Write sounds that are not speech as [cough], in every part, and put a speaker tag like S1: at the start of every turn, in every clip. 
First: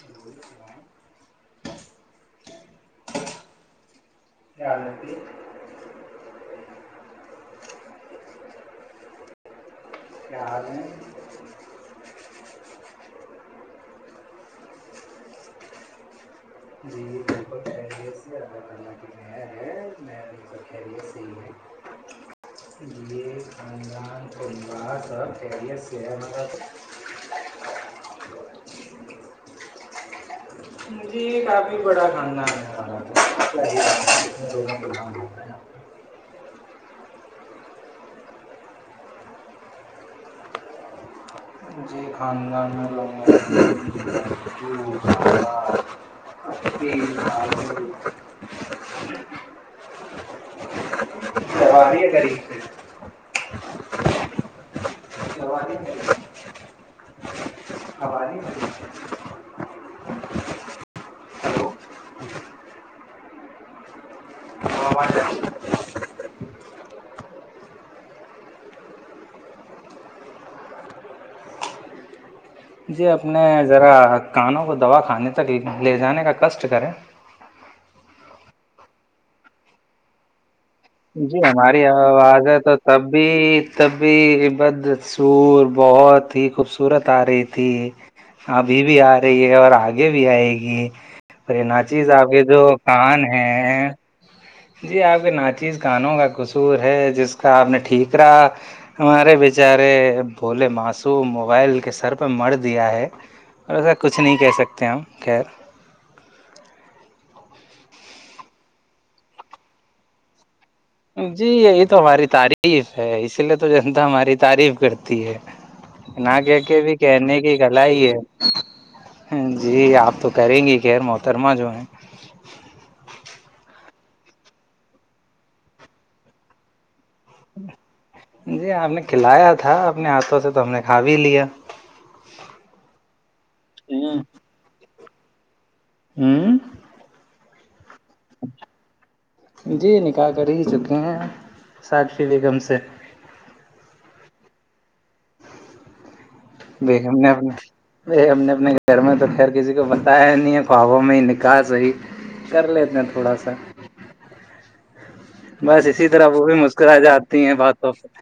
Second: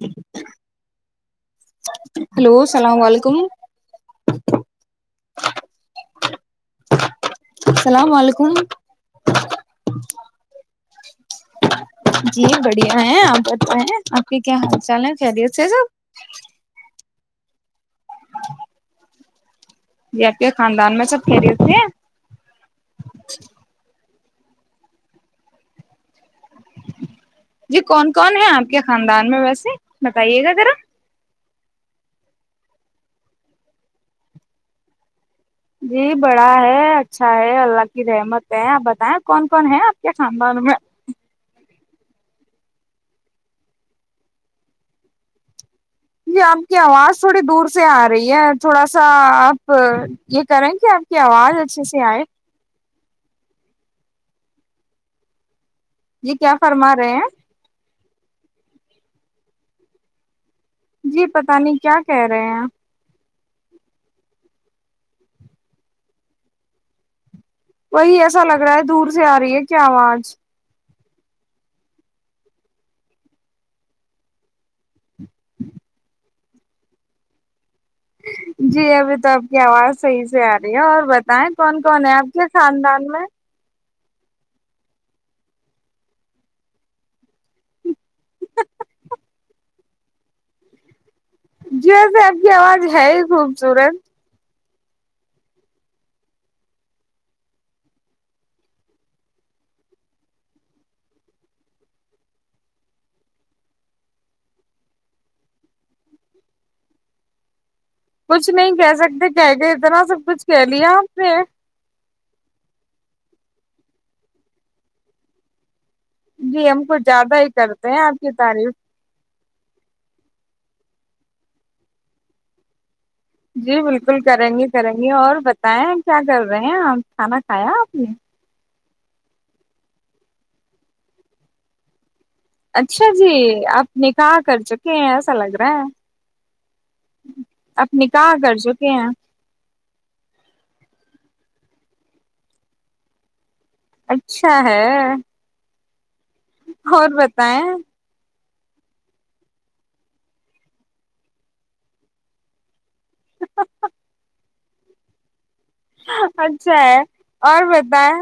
S1: کیا
S2: ہلو السلام و علیکم
S1: جیا ال ن ت
S2: اللام و علیکم
S1: کیا
S2: جی بڑھیا ہیں آپ بچہ ہیں آپ کی کیا حال چال ہے خیریت سے سب
S1: ی
S2: ج آپ کے خاندان میں سب کھیلے ہوتے ہیں
S1: اں س مطلب
S2: جی کون کون ہے آپ کے خاندان میں ویسے بتائیے گا ذرا
S1: مجھے یہ کافی بڑا کھانا
S2: جی بڑا ہے اچھا ہے اللہ کی رحمت ہے آپ بتائیں کون کون ہے آپ کے خاندان میں
S1: جی خاندان میں لوگ
S2: ج آپ کی آواز تھوڑی دور سے آ رہی ہے تھوڑا سا آپ یہ کریں کہ آپ کی آواز اچھے سے
S1: قریب
S2: آئے
S1: قریب [unintelligible] [unintelligible]
S2: جی کیا فرما رہے ہیں
S1: [unintelligible]
S2: جی پتہ نہیں کیا کہہ رہے ہیںپ
S1: [unintelligible]
S2: وہی ایسا لگ رہا ہے دور سے آ رہی ہے کیا آج
S1: جی اپنے ذرا کانوں کو دبا کھے تک لے جانے کا کس کرر
S2: جی ابھی تو آپ کی آواز صحیح سے آ رہی ہے اور
S1: جی
S2: بتائیں کون
S1: ہماری
S2: کون آپ کے
S1: آواز ہے تو تب
S2: خاندان میں
S1: بھی تب بھی بدسور بہت ہی خوبصورت آ رہی تھی ابھی بھی آ رہی ہے اور آگے بھی آئے گی ا
S2: جی ویسے
S1: ناچیزاحب
S2: آپ
S1: کے
S2: کی
S1: جو
S2: آواز ہے
S1: کان
S2: ہی
S1: ہیں
S2: خوبصورت
S1: جی آپ کے ناطذ کانوں کا قصور ہے جس کا آپ نے ٹھیکرا ہمارے بیچارے بھولے معصوم موبائل کے سر پہ مر دیا ہے ایسا کچھ نہیں کہہ سکتے ہم خیر
S2: کچھ نہیں کہہ سکتے کہ کے ادنا سب کچھ کہہ لیا آپ نے
S1: جی یہ یہ تو ہماری تعریف ہے اسی لیے تو جنتا ہماری تعریف کرتی ہے نہ کہہ
S2: جی ہم
S1: کے بھی
S2: کچھ زیادہ
S1: کہنے
S2: ہی
S1: کی کلا
S2: کرتے ہیں
S1: ہی
S2: آپ کی
S1: ہے
S2: تعریف
S1: جی آپ تو کریں گی غیر محترمہ جو ہیں
S2: جی بالکل کریں گی کریں گی اور بتائیں کیا کر رہے ہیں آپ کھانا کھایا آپ نے
S1: جی آپ نے کھلایا تھا اپنے ہاتھوں سے تو ہم نے کھا بھی لیا
S2: اچھا جی آپ نے کہا کر چک اس الگرا
S1: ہوں
S2: نکاح کر چکے ہیں
S1: جی نکالح کر ہی چکے ہیں سات فی بی گم سے
S2: اچھا ہے
S1: بی
S2: اور
S1: ہم نے
S2: بتائیں
S1: ہم نے اپنے گھر میں تو خیر کسی کو بتایا نہیں ہے خوابوں میں ہی نکاح صی کر لیتے ہیں تو تھوڑا سا بس اسی طرح وہ بھی
S2: اچھا ہے
S1: مسکراہ جاتی ہیں
S2: اور
S1: باتوں
S2: بتائیں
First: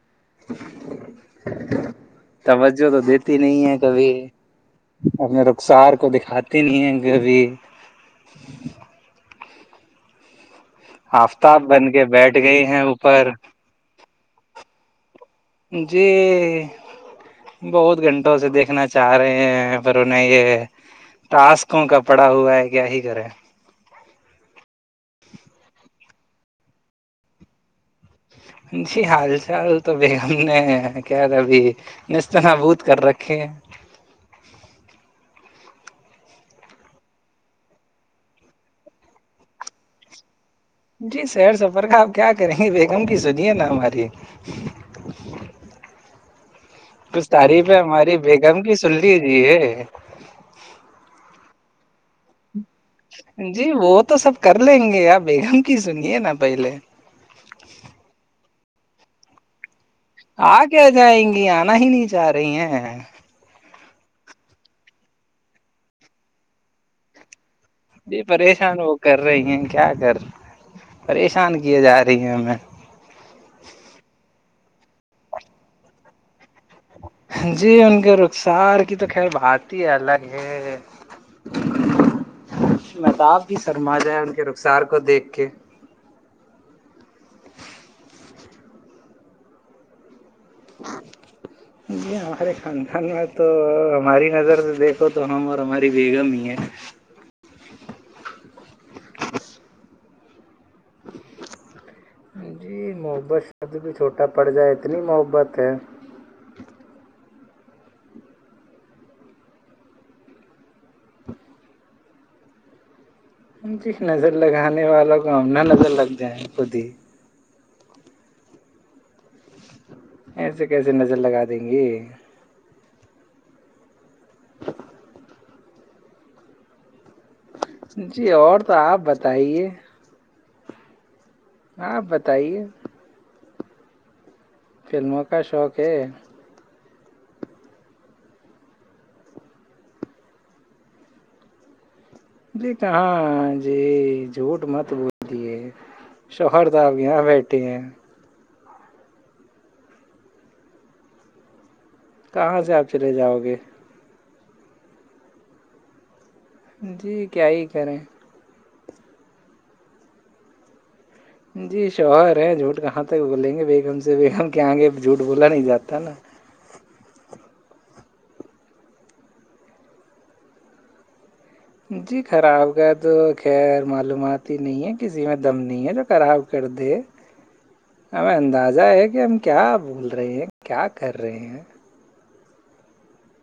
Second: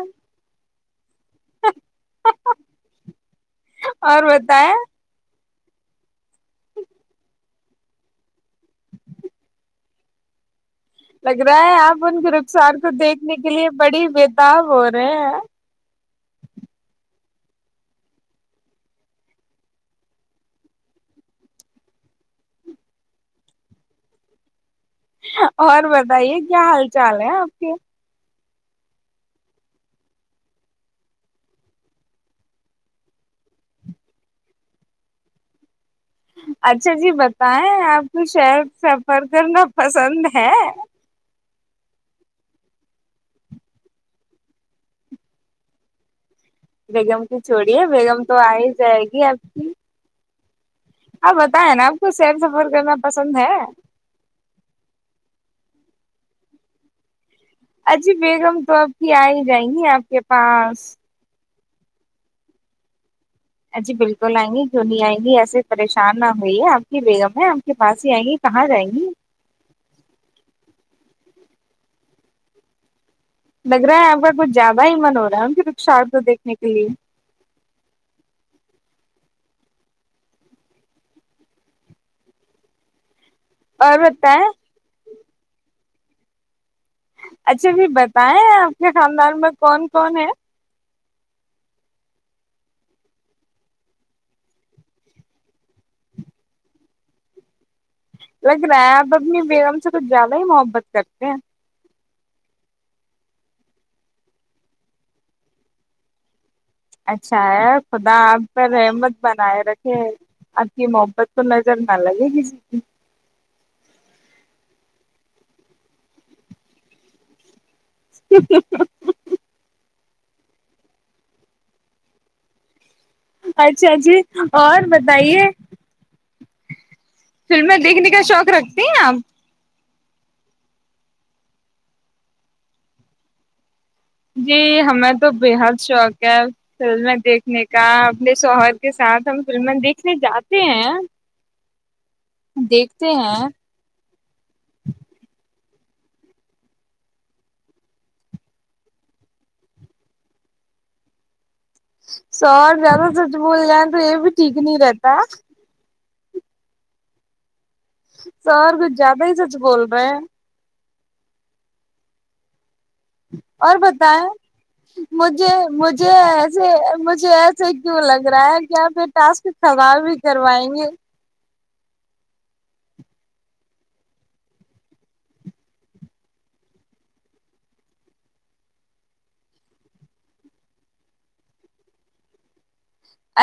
S1: تمججہ تو دیک [unintelligible] نہیں ہے کبھی
S2: اور بتائیں
S1: اپنے [unintelligible] اصار کو دکھاتے نہیں ہیں کبھی [unintelligible]
S2: [inaudible] لگ
S1: آفتاب
S2: رہا ہے
S1: بن
S2: آپ ان کے
S1: بیٹھ گئی
S2: رخسار
S1: ہیں
S2: کو
S1: اوپر
S2: دیکھنے کے لیے بڑی [unintelligible] ت ب رہے [unintelligible]
S1: جی بہت گھنٹوں سے دیکھنا چاہ رہے ہیں پر انہیں یہ ٹاسکوں کا پڑا ہوا ہے کیا ہی کریں [unintelligible]
S2: اور بتائیے کیا حال چال ہے آپ کے [unintelligible]
S1: جی حال چال تو بیگم نے کیا تھابھی نست نبود کر رکھے [unintelligible]
S2: اچھا جی بتائیں آپ کو شہر سفر کرنا پسند ہے [unintelligible]
S1: جی سیر سفر کا آپ کیا کریں گے بیگم کی سنیے نا ہماری [unintelligible]
S2: بیگم
S1: کچھ
S2: کی چھڑی
S1: تعریفیں
S2: ہے
S1: ہماری
S2: بیگم تو آ ہی
S1: کی سن
S2: جائے گی آپ کی
S1: لیجیے
S2: آپ بتیں نا آپ [unintelligible] تو س سب
S1: جی وہ تو سب کر لیں گے بیگن [unintelligible] ک سن ن پائیلے [unintelligible]
S2: اجی بیگم [unintelligible] تو اب کی آ ہی جائیں گی آپ [inaudible] [inaudible]
S1: آ کہ
S2: پاس
S1: جیں گیار [unintelligible] نا ہی نہیں چاہ رہی ہیں [inaudible]
S2: ا جی بالکل آئیں گی کیوں نہیں آئیں گی ایسے پریشان نہ ہوئی ہے آپ کی بیگم ہے [unintelligible]
S1: جی
S2: آئیں گی کہاں
S1: پریشان
S2: جائیں
S1: وہ
S2: گی
S1: کر رہی ہیں کیا کر پریش [unintelligible] پشان کی جا رہی ہیں ہمیں [unintelligible]
S2: لگ رہا ہے آپ کا کچھ زیادہ ہی من ہو رہا ہے پھر شار کو دھنے کا
S1: جی ان کے رخ سار کی تو خیر بات ہی الگ ہے میں تو آپ کی سرما
S2: اور
S1: جائے ان کے
S2: بتائیں
S1: رخسار کو دیکھ اوکے
S2: اچھا بھی بتائیں آپ کے خاندان میں کون کون ہے
S1: جی ہمارے خان خان میں تو ہماری نظر سے دیکھو تو ہم اور ہماری بیگم ہی ہے
S2: لگ رہا ہے بب بییرم سے تو زیاد ہی بت کرتے ہیں
S1: جی محبت شبد بھی چھوٹا پڑ جائے اتنی محبت ہے
S2: اچھا ہے خدا آپ پر رحمت بنائے رکھے آپ کی محبت کو نظر نہ لگے کسی کی
S1: جی نظر لگانے والوں کو ہم ن نظر لگ جائیں خود ہی
S2: ا [inaudible]
S1: ایسے کیسے نظر لگا دیں گی
S2: خچ آجی اور بتائیے فلمیں دیکھنے کا
S1: جی
S2: شوق
S1: اور تو
S2: رکھتی ہیں آپ
S1: بتائیے ہاں بتائیے
S2: جی ہمیں تو بےحد شوق ہے فلمیں دیکھنے کا اپنے شوہر کے ساتھ ہم فلمیں دیکھنے جاتے ہیں
S1: دیکھ
S2: دیکھتے
S1: کہاں
S2: ہیں
S1: جی جھوٹ مت بولتیے شوہردہ آپ کے یہاں بیٹھے ہیں کہاں
S2: شوہر
S1: سے آپ
S2: زیادہ
S1: چلے
S2: سچ
S1: جاؤ گے
S2: بول جائن تو یہ بھی ٹھیک نہیں رہتا
S1: جی کیا ہی کرے
S2: سر زیادہ ہی سچ بول رہا ہے
S1: جی شوہر ہے جھوٹ کا یہاں تک بولیں گے
S2: اور
S1: بیگم سے
S2: بتائیں
S1: بیگم کے آگے جھوٹ بولا
S2: مجھے
S1: نہیں جاتا
S2: مجھے
S1: نا
S2: ایسے مجھے ایسے کیوں لگ رہا ہے کہ آپ یہ ٹاسک خراب ہی کروائیں گے
S1: جی خراب کا تو خیر معلومات ہی نہیں ہے کسی میں دم نہیں ہے جو خراب کر دے ہمیں اندازہ ہے کہ ہم کیا بھول رہے ہیں کیا کر رہے ہیں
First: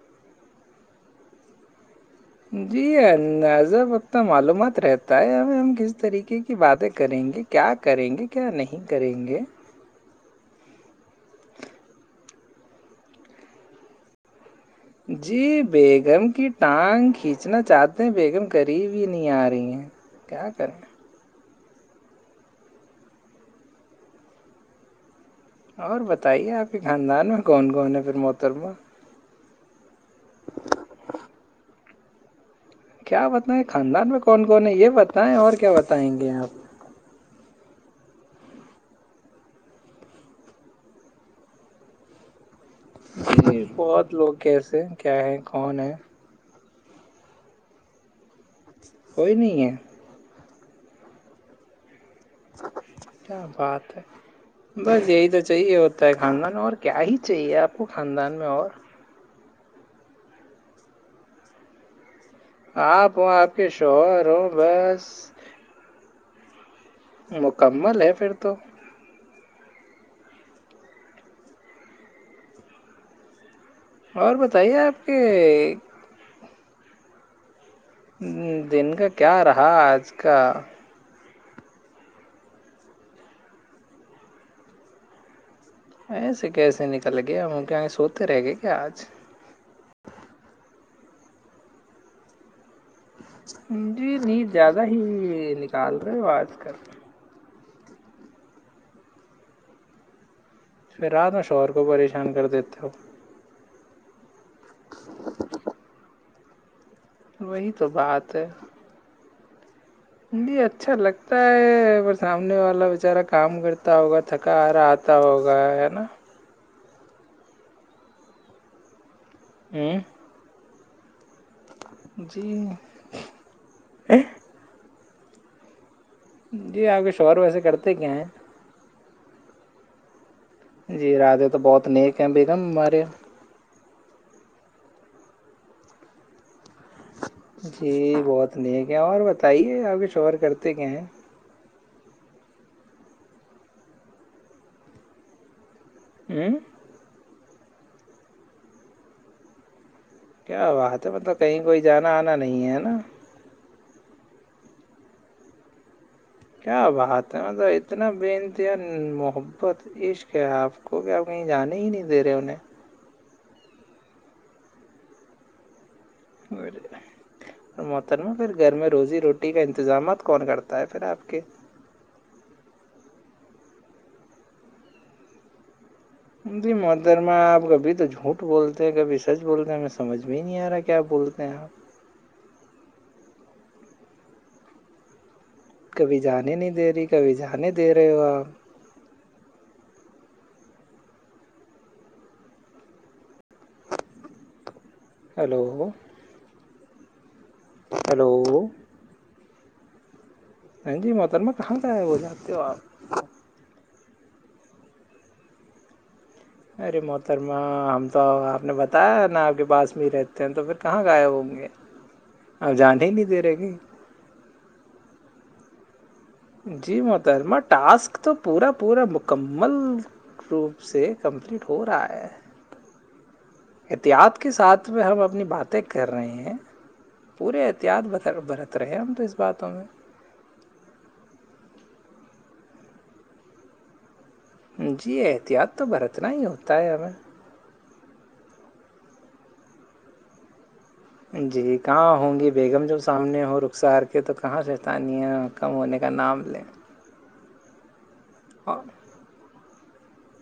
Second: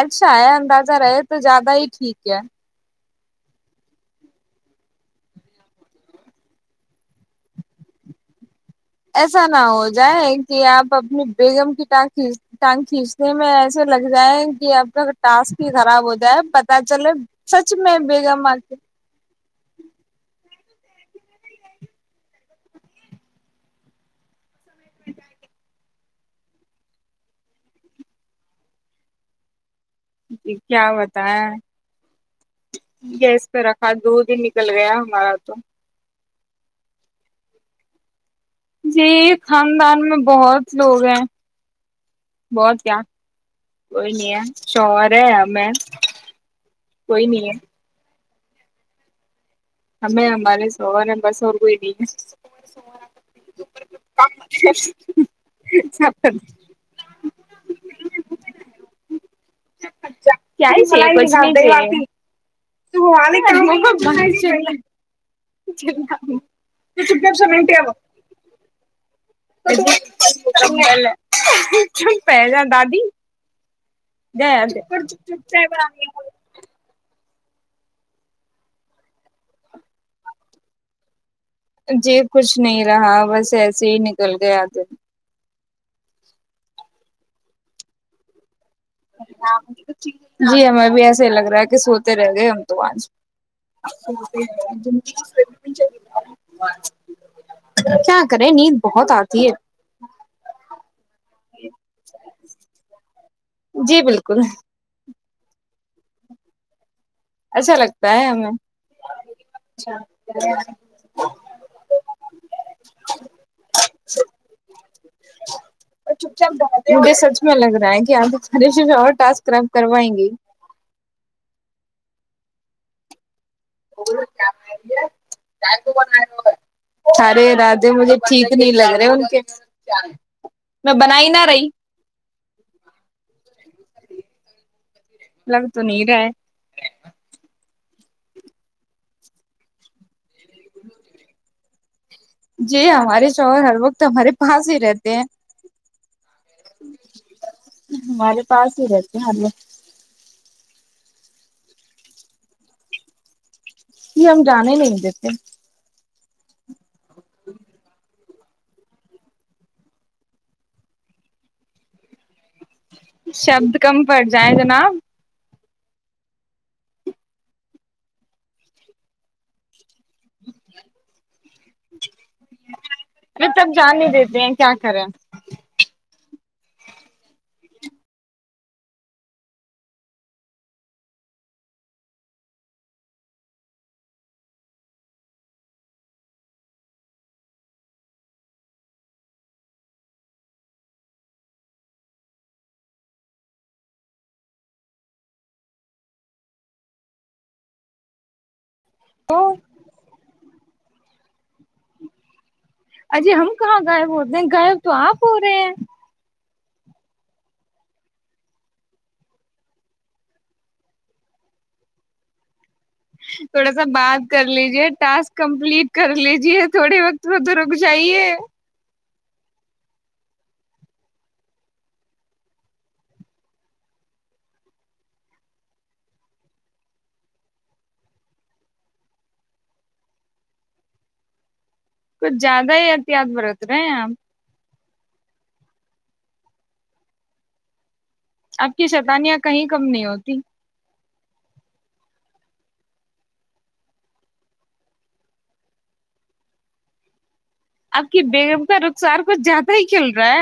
S2: اچھا ہے اندازہ رہے تو زیادہ ہی ٹھیک ہے
S1: جی نذب وقت معلومات رہتا ہے ہمیں ہم کس طریقے کی باتیں کریں گے کیا کریں گے کیا نہیں کریں گے
S2: ایسا نہ ہو جائے کہ آپ اپنی بیگم کی ٹانگ کھینچ ٹانگ کھینچنے میں ایسے لگ جائےیں
S1: جی بیگم کی
S2: پتا چلے
S1: ٹانگ کھینچنا
S2: سچ میں
S1: چاہتے ہیں بیگم
S2: آ کے
S1: قریب ہی نہیں آ رہی ہیں کیا کرے
S2: [unintelligible]
S1: اور بتائیے آپ کے خاندان میں کون کون ہے پھر محترمہ
S2: جی کیا بتائے
S1: کیا بتائیں خاندان میں کون کون
S2: نکل
S1: ہے یہ
S2: گیا
S1: بتائیں
S2: ہمارا
S1: اور
S2: تو
S1: کیا بتائیں گے آپ
S2: جی خاندان میں بہت لوگ ہیں بہت کیا
S1: جی
S2: کوئی
S1: بہت لوگ
S2: نہیں ہے
S1: کیسے ہیں، کیا
S2: شورہیں
S1: ہے
S2: ہم ہیں
S1: کون ہے
S2: کوئی نہیں ہے
S1: کوئی نہیں ہے
S2: ہمیں ہمارے شوہر ہیں بس کوئ نہیں ہے
S1: کیا بات ہے بس یہی تو چاہیے ہوتا ہے خاندان اور کیا ہی چاہیے آپ کو خاندان میں اور
S2: کیا ہی چاہیے کچھ نہیں چاہے
S1: آپ ہو آپ کے شوہر ہو بس
S2: [unintelligible] کچھ
S1: مکمل ہے پھر تو
S2: چپ بیٹھ جا دادی
S1: اور بتائیے آپ کے
S2: [unintelligible]
S1: دن کا کیا رہا آج کا
S2: جی کچھ نہیں رہا بس ایسے ہی نکل گیا د
S1: ایسے کیسے نکل گیا ہم کیا سوتے رہ گئے کیا آج
S2: جی ہمیں بھی ایس لگ رہا کہ سوتے رہ گئے ہم تو آانچ
S1: جی ند زیادہ ہی نکال رہے بات کر
S2: کیا کرے نیند بہت آتی ہے
S1: پھر رات میں شوہر کو پریشان کر دیتے ہو
S2: جی بالکل
S1: [unintelligible] وہی
S2: اچھا لگتا ہے ہمیں
S1: ج اچھا لگتا ہے سامنے والا بچارا کام کرتا ہوگا تھکا رہا آتا ہوگا ہے نا
S2: چپ چاپ بہاتے مجھے سچ میں لگ رہا ہے کہ آپ اور ٹسک اسرب
S1: ہوں
S2: کروائیں گے
S1: جی [unintelligible]
S2: ج
S1: جی آپ کے شوہر
S2: اارے
S1: ویسے
S2: راادے
S1: کرتے کیا
S2: مجھے
S1: ہیں
S2: ٹھیک نہیں لگے کے میں
S1: جی
S2: بنا ہی نہ
S1: راجے تو
S2: رہی
S1: بہت نیک ہیں بھی نم مارے
S2: لگ تو نہیں رہا ہے
S1: جی بہت نیک ہے اور بتائیے آپ ک شوور کرتے کیا ہیں
S2: جی ہمارے شوہر ہر وقت ہمارے پاس ہی رہتے ہیں
S1: ہوں
S2: [inaudible] ہمارے پاس ہی رہتے ہر وہ
S1: کیا بات ہے مطلب کہیں کوئی جانا آنا نہیں ہے نا
S2: ج ہم جانے نہیں دیتے
S1: کیا بات ہے مط توب اتنا ب دین محبت عیشق ہے آپ کو کہ آپ کہیں جانے ہی نہیں دے رہے انہیں
S2: شبد کم پڑ جائےیں جناب
S1: موتر میں پھر گھر میں روزی روٹی کا انتظامات کون کرتا ہے پھر آپ کے
S2: ارے تب جان ہی دیتے ہیں کیا کریں [unintelligible]
S1: جی مترما آپ کبھی تو جھوٹ بولتے ہیں کبھی سچ بولتے ہیں ہمیں سمجھ میں نہیں آ رہا کیا بولتے ہیں آپ کبھی جانے نہیں دے رہی کبھی جانے دے رہے ہو آپ ہلو [unintelligible] ہلو [unintelligible]
S2: تو [unintelligible]
S1: ہاں جی محترمہ کہاں سے آیا وہول جات تو آ [unintelligible]
S2: اجے ہم کہاں غائب ہوتے ہیں غائب تو آپ ہو رہے ہیں [unintelligible]
S1: ارے محترما ہم تو آپ نے بتایا ن آپ کے پاس میں ہی رہتے ہیں تو پھر کہاں گئے ہوں گے آپ جان ہی نہیں دے رہے گی
S2: تھوڑا سا بات کر لیجے ٹسک کمپلیٹ کر لیجیے
S1: جی
S2: تھوڑے وقت ادھر
S1: محترمہ
S2: رک
S1: ٹاسک
S2: جائیے
S1: تو پورا پورا مکمل روپ سے کمپلیٹ ہو رہا ہے احتیاط کے ساتھ میں ہم اپنی باتیں کر رہے ہیں پورے احتیاط برت رہے ہیں ہم تو اس باتوں میں
S2: کچھ زیادہ ہی احتیاط برت رہے ہیں آپ [unintelligible]
S1: جی احتیاط تو برتنا ہی ہوتا ہے ہمیں
S2: آپ کی شیتانیاں کہیں کم نہیں ہوتی
S1: جی کہاں ہوں گی بیگم جب سامنے ہو رخسار کے تو کہاں شیطانیہں کم ہونے کا نام لیں
S2: کہ بیگم کا
S1: اور
S2: رخسار کچھ جاتا ہی [unintelligible] چلرا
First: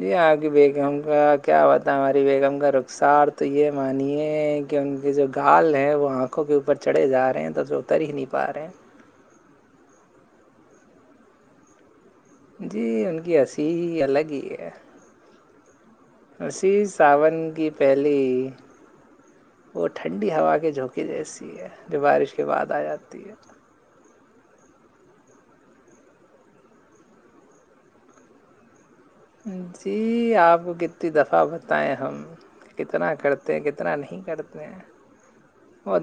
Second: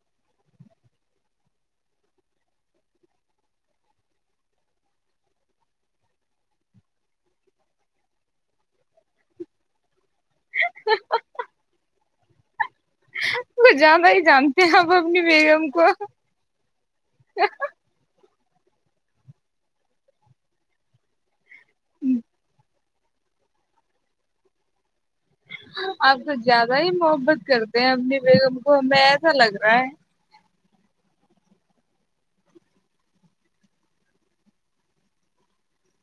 S1: جی آپ کی بیگم کا کیا ہوتا ہے ہماری بیگم کا رخسار تو یہ مانیے کہ ان کی جو گال ہے وہ آنکھوں کے اوپر چڑھے جا رہے ہیں تو جو اتر ہی نہیں پا رہے
S2: [inaudible]
S1: جی ان کی ہنسی
S2: کچھ
S1: ہی الگ ہی ہے
S2: کوا [unintelligible]
S1: وشی ساون کی پہلی [unintelligible] وہ ٹھنڈی ہوا کے جھونکے جیسے تی ہے جوب بارش کے بعد آ جاتی ہے [unintelligible] تی ہے [unintelligible]
S2: آپ تو زیادہ ہی محبت کرتے ہیں اپنی بیگم کو ہمیں ایسا لگ رہا ہے
S1: جی آپ کتنی دفعہ بتائیں ہم کتنا کرتے ہیں کتنا نہیں کرتے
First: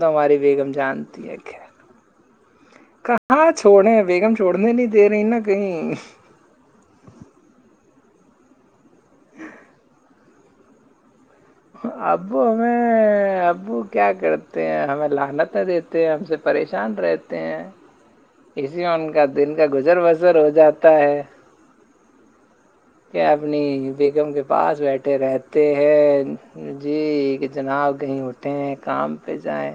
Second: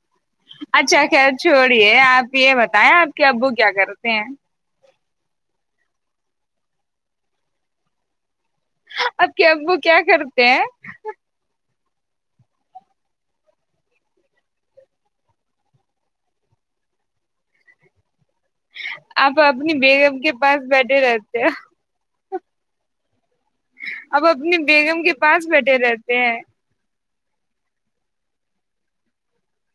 S1: تو ہماری بیگم
S2: اچھا
S1: جانتی
S2: خیر
S1: ہے
S2: چھوڑیے آپ یہ بتائیں آپ کے ابو کیا کرتے ہیں
S1: د رہیںا کہیں [unintelligible]
S2: اب کے ابو کیا کرتے ہیں
S1: ابو ہمیں ابو کیا کرتے ہیں ہمیں لنت نہ دیتے ہیں ہم سے پریشان رہتے ہیں اسی میں ان کا
S2: آپ
S1: دل کا
S2: اپنی
S1: گزر
S2: بیگم کے
S1: بسر ہو
S2: پاس
S1: جاتا
S2: بیٹھے
S1: ہے
S2: رہتے ہیں
S1: اپنی
S2: آپ
S1: بیگم کے
S2: اپنی
S1: پاس
S2: بیگم کے
S1: بیٹھے
S2: پاس
S1: رہتے
S2: بیٹھے رہتے
S1: ہیں کہ جناب کہیں اٹھے کام پہ جائیں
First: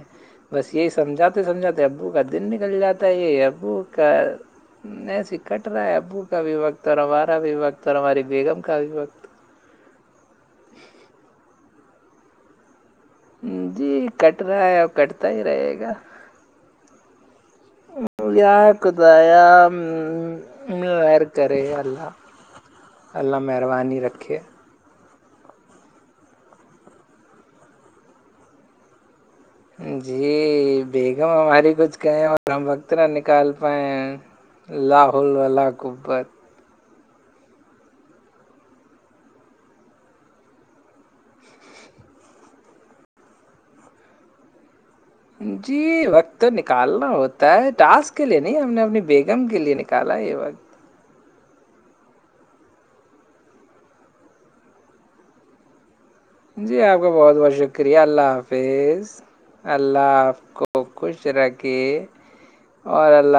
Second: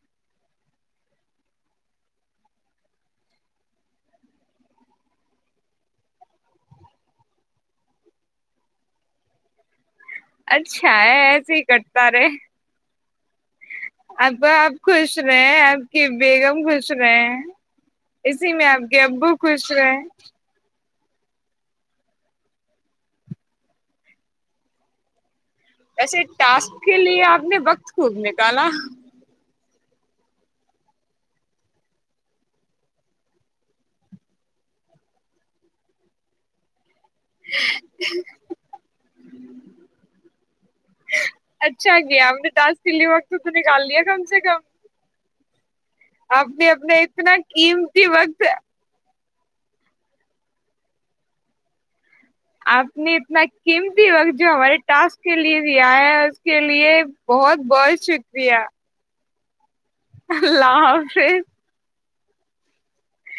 S1: بس یہی سمجھاتے سمجھاتے ابو کا دن نکل جاتا ہے یہ اب ابو کا ایسے کٹ رہا ہے ابو کا بھی وقت اور ہمارا بھی وقت اور ہماری بیگم کا بھی وقت
S2: اچھا ہے ایسے ہی کرتا رہے
S1: ہ [unintelligible]
S2: اب آپ خوش رہے آپ کی بیگم خوش رہ [inaudible]
S1: کت
S2: رہے
S1: [unintelligible] غیر کرے اللہہ اللہہ مہربانی رکھے [unintelligible]
S2: وسے ٹاسک کے لیے آپ نے وقت خب نکالا
S1: جی بیگم ہماری کچھ کہیں اور ہم وقت نہ نکال پائے لاہول واللا قبت
S2: اچھا گیا امرتاس دلی وقت تو تو نکال دیا کم سے کم
S1: ہوں [inaudible] جی وقت
S2: آپ
S1: تو
S2: نے اپنا
S1: نکالنا
S2: اتنا
S1: ہوتا ہے
S2: قیمتی
S1: ٹاسک کے لیے
S2: وقت
S1: نہیں ہم نے اپنی بیگ گم گ لیلی نکالا ہے یہ ب [unintelligible]
S2: آپ نے اتنا قیمتی وقت جو ہمارے ٹاسک کے لیے بھی آیا [unintelligible]
S1: جی آپ کا بہت بہت شکریہ اللہ
S2: شکریہ
S1: حافظ اللہ آپ کو
S2: اللہ
S1: خوش
S2: حافظ
S1: رکھے اور اللہ